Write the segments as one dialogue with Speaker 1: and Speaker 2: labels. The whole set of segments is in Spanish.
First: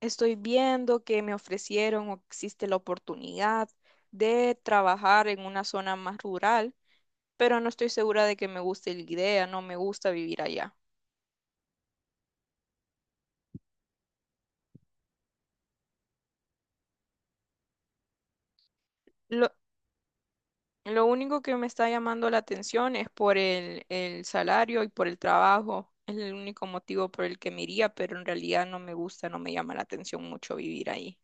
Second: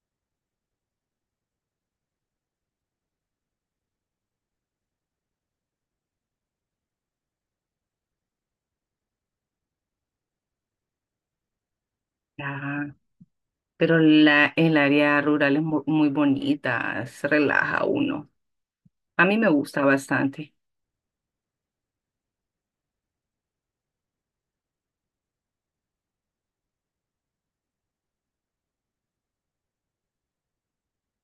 Speaker 1: Estoy viendo que me ofrecieron o existe la oportunidad de trabajar en una zona más rural, pero no estoy segura de que me guste la idea, no me gusta vivir allá.
Speaker 2: Ah, pero el área rural es muy bonita, se relaja uno. A mí
Speaker 1: Lo,
Speaker 2: me gusta bastante.
Speaker 1: lo único que me está llamando la atención es por el salario y por el trabajo. Es el único motivo por el que me iría, pero en realidad no me gusta, no me llama la atención mucho vivir ahí.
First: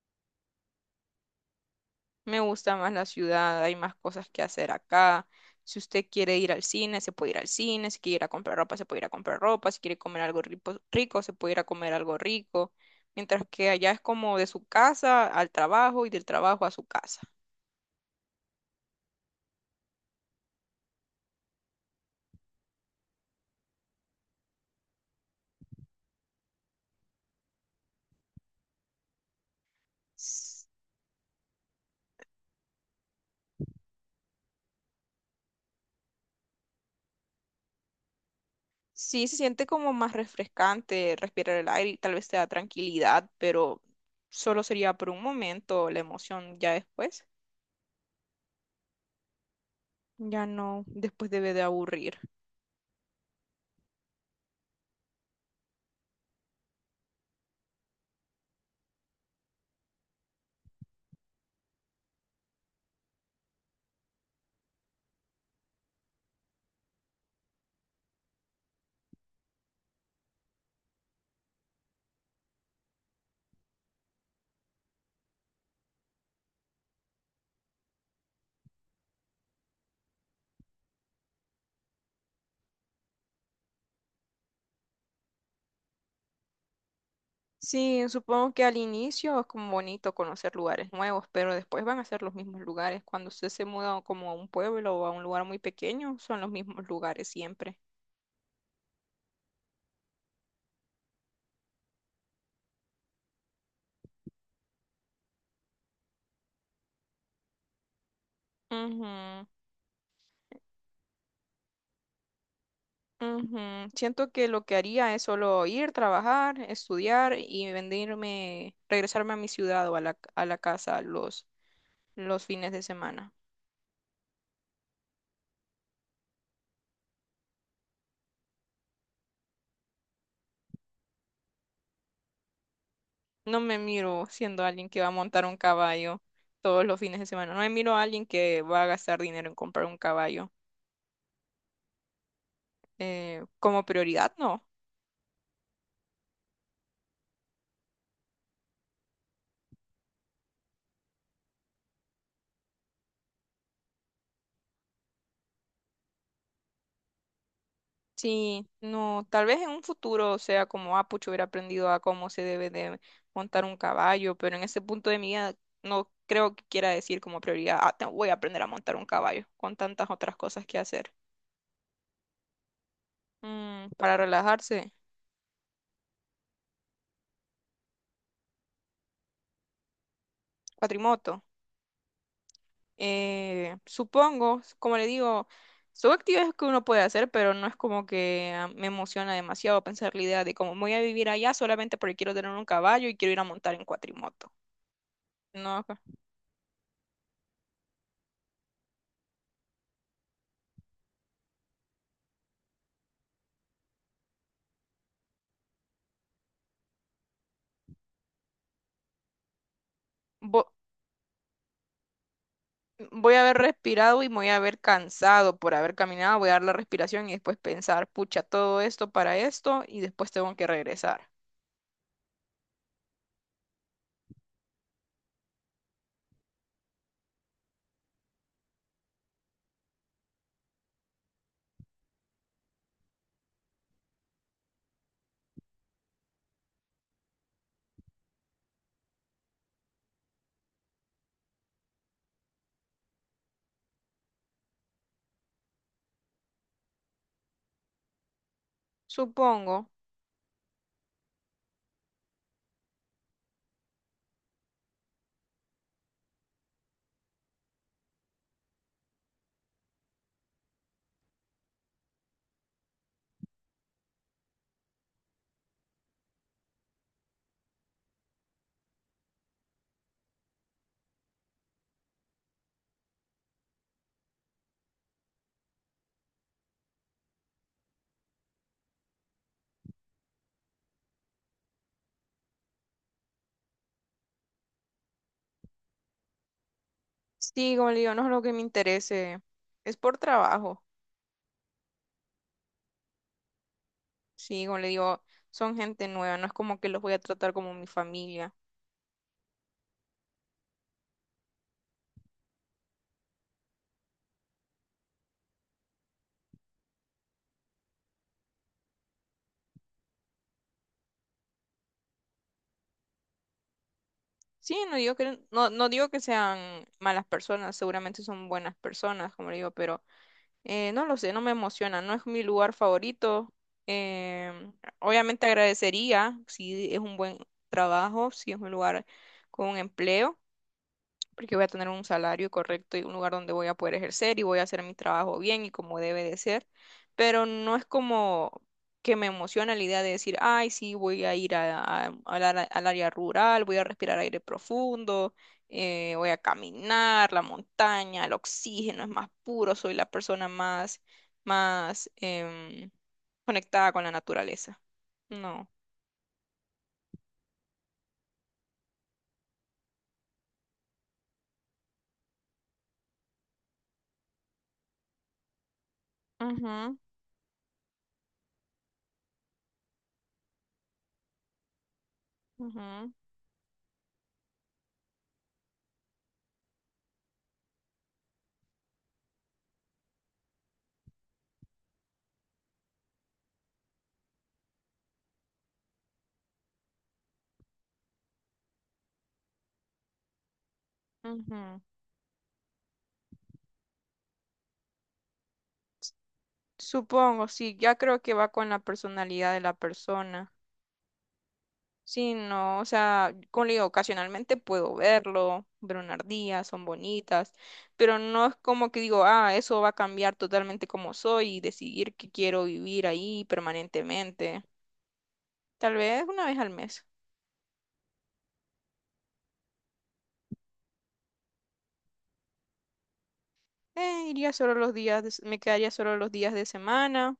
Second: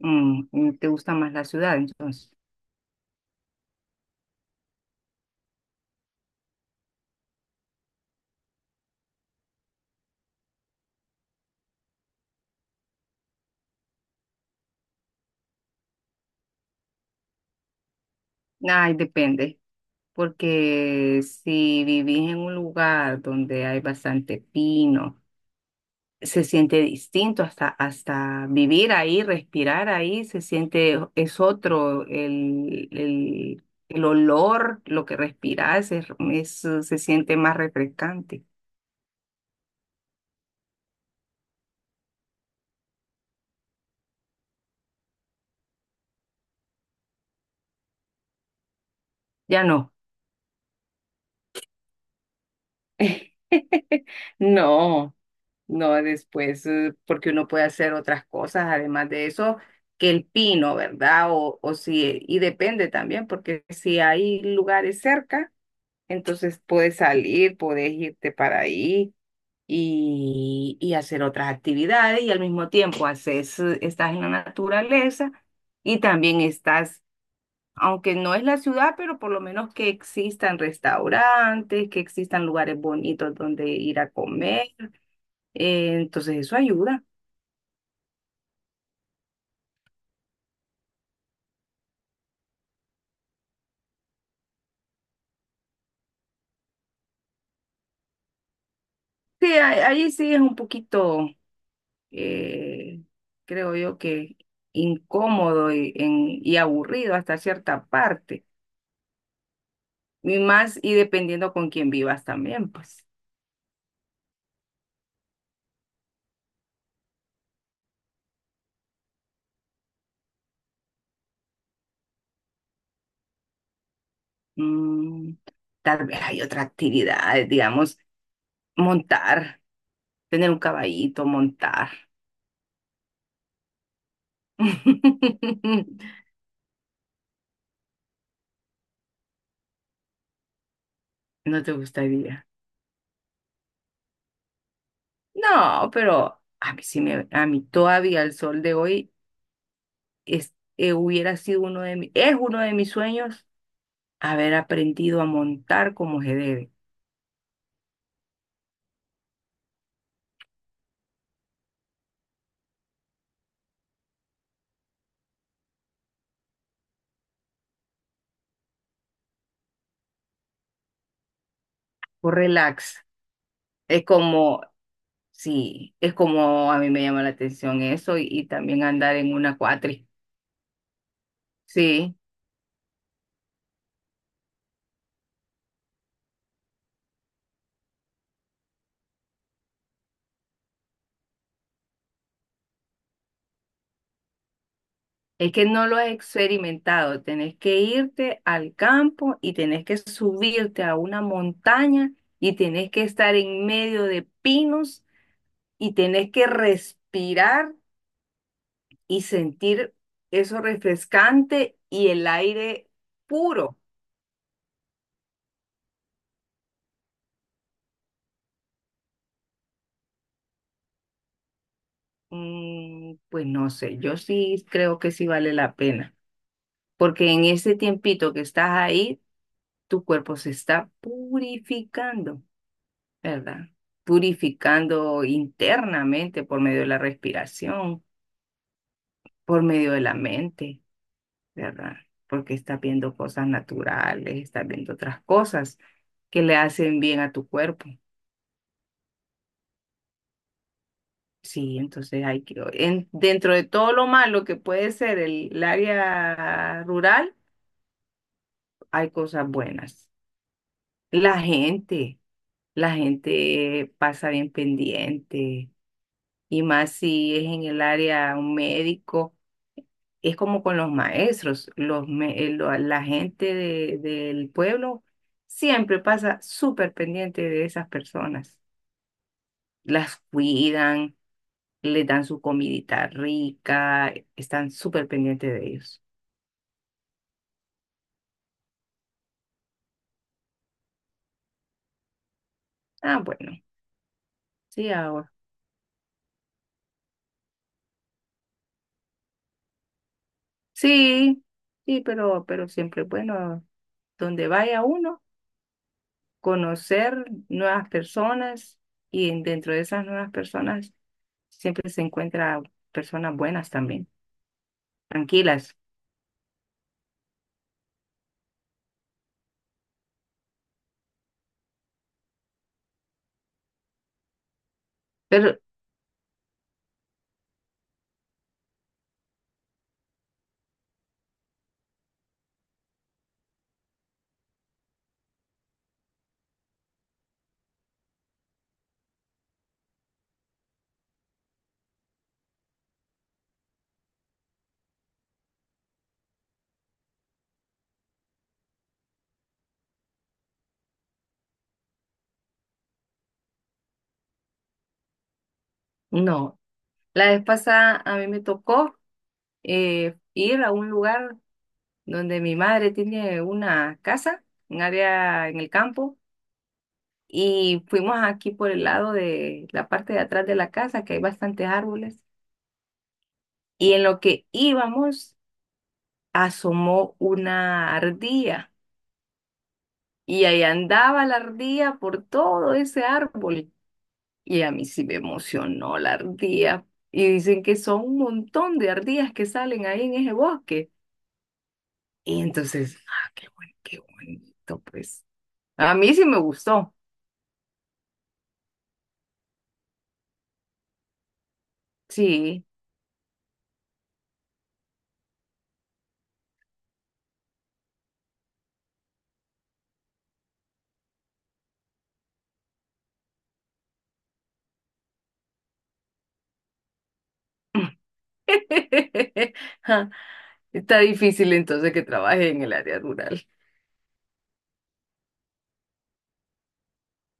Speaker 2: ¿Te gusta más la ciudad entonces?
Speaker 1: Me gusta más la ciudad, hay más cosas que hacer acá. Si usted quiere ir al cine, se puede ir al cine. Si quiere ir a comprar ropa, se puede ir a comprar ropa. Si quiere comer algo rico, rico, se puede ir a comer algo rico. Mientras que allá es como de su casa al trabajo y del trabajo a su casa.
Speaker 2: Ay, depende, porque si vivís en un lugar donde hay bastante pino, se siente distinto hasta vivir ahí, respirar ahí, se
Speaker 1: S-
Speaker 2: siente, es otro, el olor, lo que respirás, es, se siente más refrescante.
Speaker 1: Sí, se siente como más refrescante respirar el aire y tal vez te da tranquilidad, pero solo sería por un momento la emoción. Ya después,
Speaker 2: Ya no.
Speaker 1: ya no, después debe de aburrir.
Speaker 2: No, no después, porque uno puede hacer otras cosas, además de eso, que el pino, ¿verdad? O si, y depende también, porque si hay lugares cerca, entonces puedes salir, puedes irte para ahí y hacer otras actividades y al mismo tiempo haces, estás en la naturaleza y también estás, aunque no es la ciudad, pero por lo menos que existan restaurantes, que existan lugares bonitos donde ir a comer, entonces eso ayuda.
Speaker 1: Sí, supongo que al inicio es como bonito conocer lugares nuevos, pero después van a ser los mismos lugares. Cuando usted se muda como a un pueblo o a un lugar muy pequeño, son los mismos lugares siempre.
Speaker 2: Sí, ahí sí es un poquito, eh, creo yo que incómodo y, y aburrido hasta cierta parte.
Speaker 1: Ujú,
Speaker 2: Y más, y dependiendo con quién vivas también, pues.
Speaker 1: ujú. Siento que lo que haría es solo ir, trabajar, estudiar y venirme, regresarme a mi ciudad o a la casa los fines de semana.
Speaker 2: Mm, tal vez hay otra actividad, digamos, montar, tener un caballito, montar.
Speaker 1: No me miro siendo alguien que va a montar un caballo todos los fines de semana. No me miro a alguien que va a gastar dinero en comprar un caballo.
Speaker 2: ¿No te gustaría?
Speaker 1: Como prioridad, no.
Speaker 2: No, pero a mí sí me, a mí todavía el sol de hoy. Es, hubiera sido uno de es uno de mis sueños haber aprendido a montar como se debe,
Speaker 1: Sí, no, tal vez en un futuro sea como, ah, pucho, hubiera aprendido a cómo se debe de montar un caballo, pero en ese punto de mi vida no creo que quiera decir como prioridad, ah, voy a aprender a montar un caballo, con tantas otras cosas que hacer.
Speaker 2: por relax.
Speaker 1: Mm,
Speaker 2: Es
Speaker 1: para
Speaker 2: como,
Speaker 1: relajarse,
Speaker 2: sí, es como a mí me llama la atención eso y también andar en una cuatri.
Speaker 1: cuatrimoto.
Speaker 2: Sí,
Speaker 1: Supongo, como le digo, son actividades que uno puede hacer, pero no es como que ah, me emociona demasiado pensar la idea de cómo voy a vivir allá solamente porque quiero tener un caballo y quiero ir a montar en cuatrimoto.
Speaker 2: es que
Speaker 1: No,
Speaker 2: no
Speaker 1: acá.
Speaker 2: lo he experimentado. Tenés que irte al campo y tenés que subirte a una montaña y tenés que estar en medio de pinos y tenés que respirar y sentir eso
Speaker 1: Vo-
Speaker 2: refrescante y el aire
Speaker 1: Voy a haber
Speaker 2: puro.
Speaker 1: respirado y me voy a haber cansado por haber caminado, voy a dar la respiración y después pensar, pucha, todo esto para esto y después tengo que regresar.
Speaker 2: Mm, pues no sé, yo sí creo que sí vale la pena, porque en ese tiempito que estás ahí, tu cuerpo se está purificando, ¿verdad? Purificando internamente por medio de la respiración, por medio de la mente, ¿verdad? Porque estás viendo cosas naturales, estás viendo otras cosas que le hacen bien a tu cuerpo.
Speaker 1: Supongo.
Speaker 2: Sí, entonces hay que, dentro de todo lo malo que puede ser el área rural, hay cosas buenas. La gente, la gente pasa bien pendiente, y más si es en el área un médico, es como con los maestros, la gente del pueblo siempre pasa súper pendiente de esas personas. Las cuidan, les dan su comidita rica, están súper pendientes de ellos.
Speaker 1: Sí, como le digo, no es lo que me interese. Es por trabajo.
Speaker 2: Ah, bueno,
Speaker 1: Sí, como le
Speaker 2: sí
Speaker 1: digo,
Speaker 2: hago.
Speaker 1: son gente nueva, no es como que los voy a tratar como mi familia.
Speaker 2: Sí, sí, pero siempre es bueno donde vaya uno, conocer nuevas personas y dentro de esas nuevas personas siempre se encuentra personas buenas también,
Speaker 1: Sí, no digo que, no,
Speaker 2: tranquilas.
Speaker 1: no digo que sean malas personas, seguramente son buenas personas, como le digo, pero no lo sé, no me emociona, no es mi lugar favorito. Em, Obviamente
Speaker 2: Pero
Speaker 1: agradecería si es un buen trabajo, si es un lugar con un empleo porque voy a tener un salario correcto y un lugar donde voy a poder ejercer y voy a hacer mi trabajo bien y como debe de ser, pero no es como que me emociona la idea de decir, ay, sí, voy a ir al al área rural, voy a respirar aire profundo, voy a caminar, la montaña, el oxígeno es más puro, soy la persona más, más conectada con la naturaleza. No.
Speaker 2: no, la vez pasada a mí me tocó, ir a un lugar donde mi madre tiene una casa, un área en el campo,
Speaker 1: Ujú,
Speaker 2: y fuimos aquí por el lado de la parte de atrás de la casa, que hay bastantes árboles
Speaker 1: ujú,
Speaker 2: y en lo que íbamos asomó una ardilla y ahí andaba la ardilla por todo ese árbol y a mí sí me emocionó la ardilla y dicen que son un montón de ardillas que salen ahí en ese bosque
Speaker 1: ujú.
Speaker 2: y entonces, ah, qué bueno, qué bonito, pues a mí sí me gustó,
Speaker 1: Supongo, sí, ya creo que va con la personalidad de la persona. Sí,
Speaker 2: sí.
Speaker 1: no, o sea, como le digo, ocasionalmente puedo verlo, ver una ardilla, son bonitas, pero no es como que digo, ah, eso va a cambiar totalmente como soy y decidir que quiero vivir ahí permanentemente. Tal vez una vez al mes.
Speaker 2: Ja, está difícil entonces que trabaje en el área rural.
Speaker 1: Iría solo los días, me quedaría solo los días de semana,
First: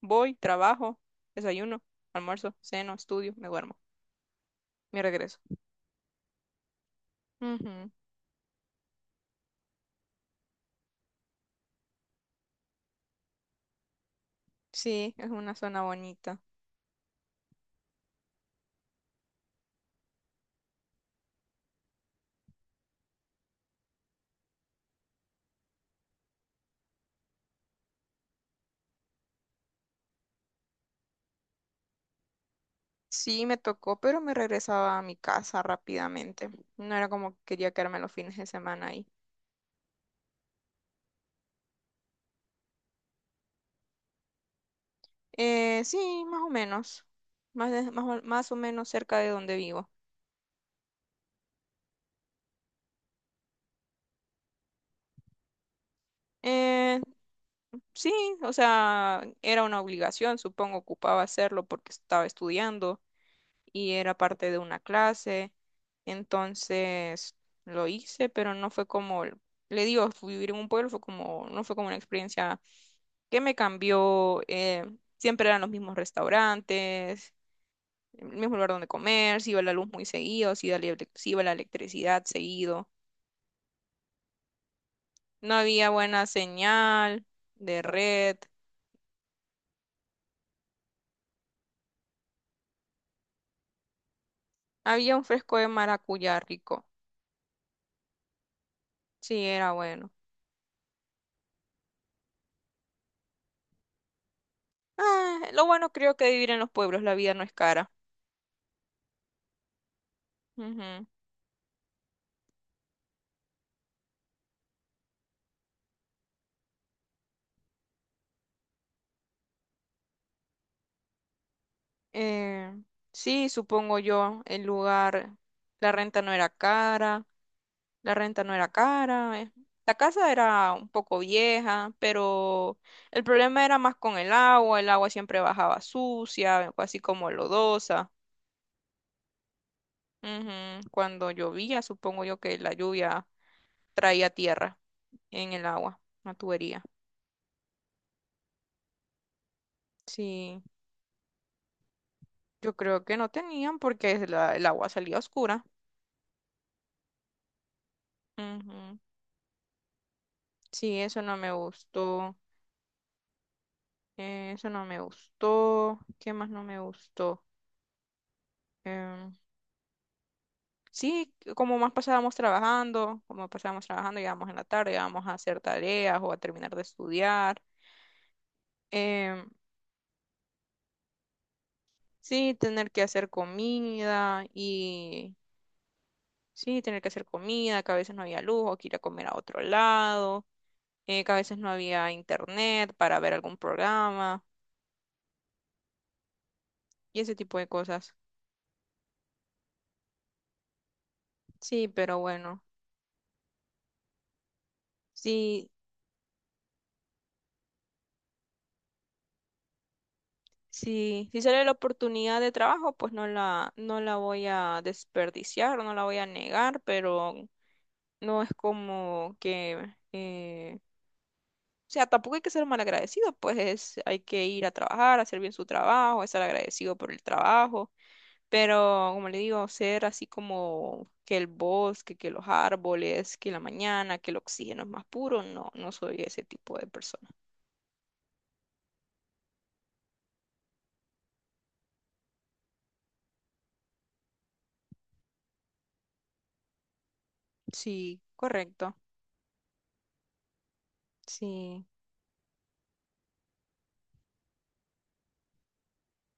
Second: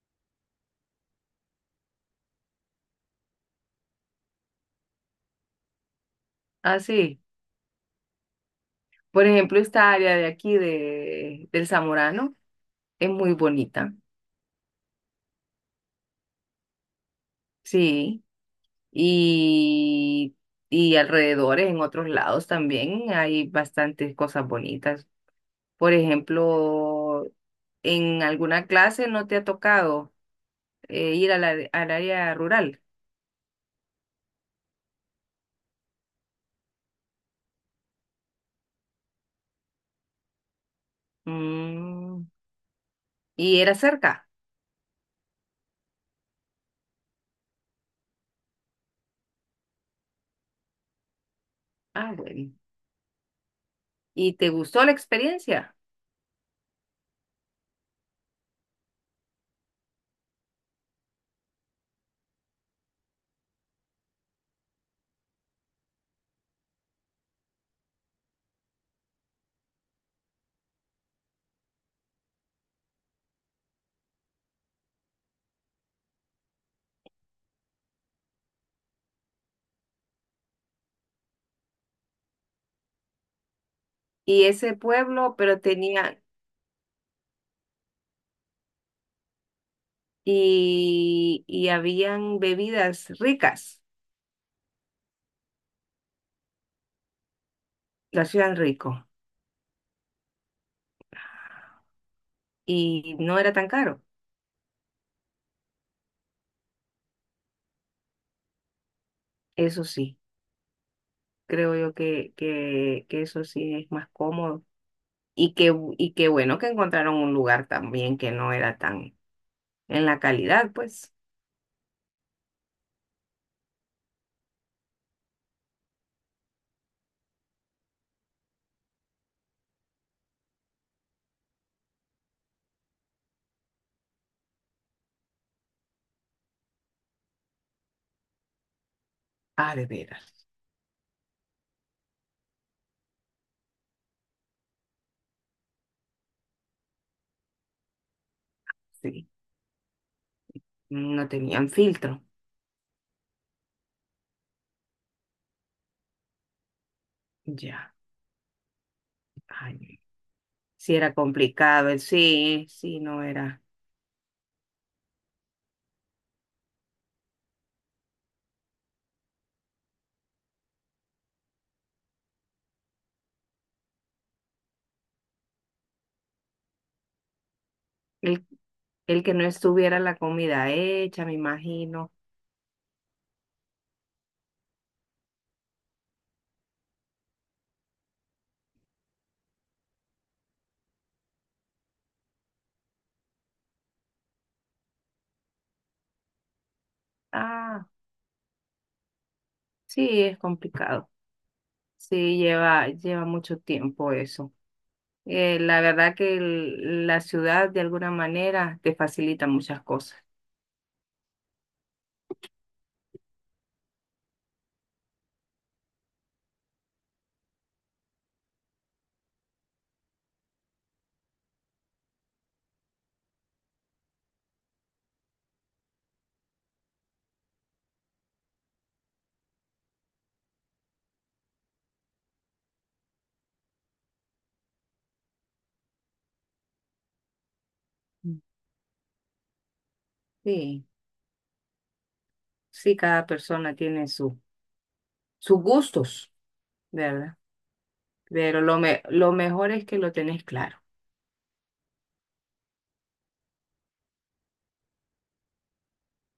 Speaker 1: voy, trabajo, desayuno, almuerzo, ceno, estudio, me duermo, me regreso.
Speaker 2: Ah, sí.
Speaker 1: Ujú.
Speaker 2: Por ejemplo, esta área de aquí del Zamorano. Es muy bonita,
Speaker 1: Sí, es una zona bonita.
Speaker 2: sí. Y, y alrededores, en otros lados también hay bastantes cosas bonitas. Por ejemplo, en alguna clase no te ha tocado, ir a al área rural.
Speaker 1: Sí, me tocó, pero me regresaba a mi casa rápidamente. No era como que quería quedarme los fines de semana ahí.
Speaker 2: Mm, y era cerca.
Speaker 1: Sí, más o menos. Más, más, o más o menos cerca de donde vivo.
Speaker 2: Ah, bueno. Y te gustó la experiencia.
Speaker 1: Eh, sí, o sea, era una obligación, supongo, ocupaba hacerlo porque estaba estudiando y era parte de una clase. Entonces lo hice, pero no fue como, le digo, fui vivir en un pueblo fue como, no fue como una experiencia que me cambió. Siempre eran los mismos restaurantes, el mismo lugar donde comer, si iba la luz muy seguido, si iba la, se iba la electricidad seguido.
Speaker 2: Y ese pueblo,
Speaker 1: No
Speaker 2: pero
Speaker 1: había
Speaker 2: tenía,
Speaker 1: buena señal de red.
Speaker 2: y habían bebidas ricas,
Speaker 1: Había un fresco de maracuyá rico.
Speaker 2: lo hacían rico.
Speaker 1: Sí, era bueno.
Speaker 2: Y no era tan caro,
Speaker 1: Ah, lo bueno creo que vivir en los pueblos, la vida no es cara.
Speaker 2: eso sí.
Speaker 1: Ujú.
Speaker 2: Creo yo que, que eso sí es más cómodo. Y que bueno que encontraron un lugar también que no era tan en la calidad, pues.
Speaker 1: Eh, sí, supongo yo, el lugar, la renta no era cara, la renta no era cara. La casa era un poco vieja, pero el problema era más con el agua siempre bajaba sucia, así como lodosa.
Speaker 2: Ah, de veras,
Speaker 1: Ujú. Cuando llovía, supongo yo que la lluvia traía tierra en el agua, la tubería.
Speaker 2: sí.
Speaker 1: Sí,
Speaker 2: No tenían filtro.
Speaker 1: yo creo que no tenían porque el agua salía oscura.
Speaker 2: Ya.
Speaker 1: Ujú.
Speaker 2: Ay, sí
Speaker 1: Sí,
Speaker 2: era
Speaker 1: eso no me
Speaker 2: complicado.
Speaker 1: gustó.
Speaker 2: Sí, sí, no era.
Speaker 1: Eso no me gustó. ¿Qué más no me gustó? Em, sí, como más pasábamos trabajando, como pasábamos trabajando, llegábamos en la tarde, íbamos a hacer tareas o a terminar de estudiar.
Speaker 2: El, el que no
Speaker 1: Em,
Speaker 2: estuviera la comida hecha, me imagino.
Speaker 1: sí, tener que hacer comida y sí, tener que hacer comida, que a veces no había luz o que ir a comer a otro lado, que a veces no había internet para ver algún programa y ese tipo de
Speaker 2: Ah,
Speaker 1: cosas.
Speaker 2: sí, es complicado.
Speaker 1: Sí, pero
Speaker 2: Sí,
Speaker 1: bueno.
Speaker 2: lleva mucho tiempo eso.
Speaker 1: Sí,
Speaker 2: La verdad que la ciudad de alguna manera te facilita muchas cosas.
Speaker 1: si si sale la oportunidad de trabajo, pues no la voy a desperdiciar, no la voy a negar, pero no es como que, o sea, tampoco hay que ser malagradecido, pues hay que ir a trabajar, hacer bien su trabajo, estar agradecido por el trabajo, pero como le digo, ser así como que el bosque, que los árboles, que la mañana, que el oxígeno es más puro, no, no soy ese tipo de persona.
Speaker 2: Mm. Sí, sí, cada persona tiene su, sus gustos, ¿verdad?
Speaker 1: Sí,
Speaker 2: Pero lo,
Speaker 1: correcto,
Speaker 2: lo mejor es que lo tenés claro.
Speaker 1: sí.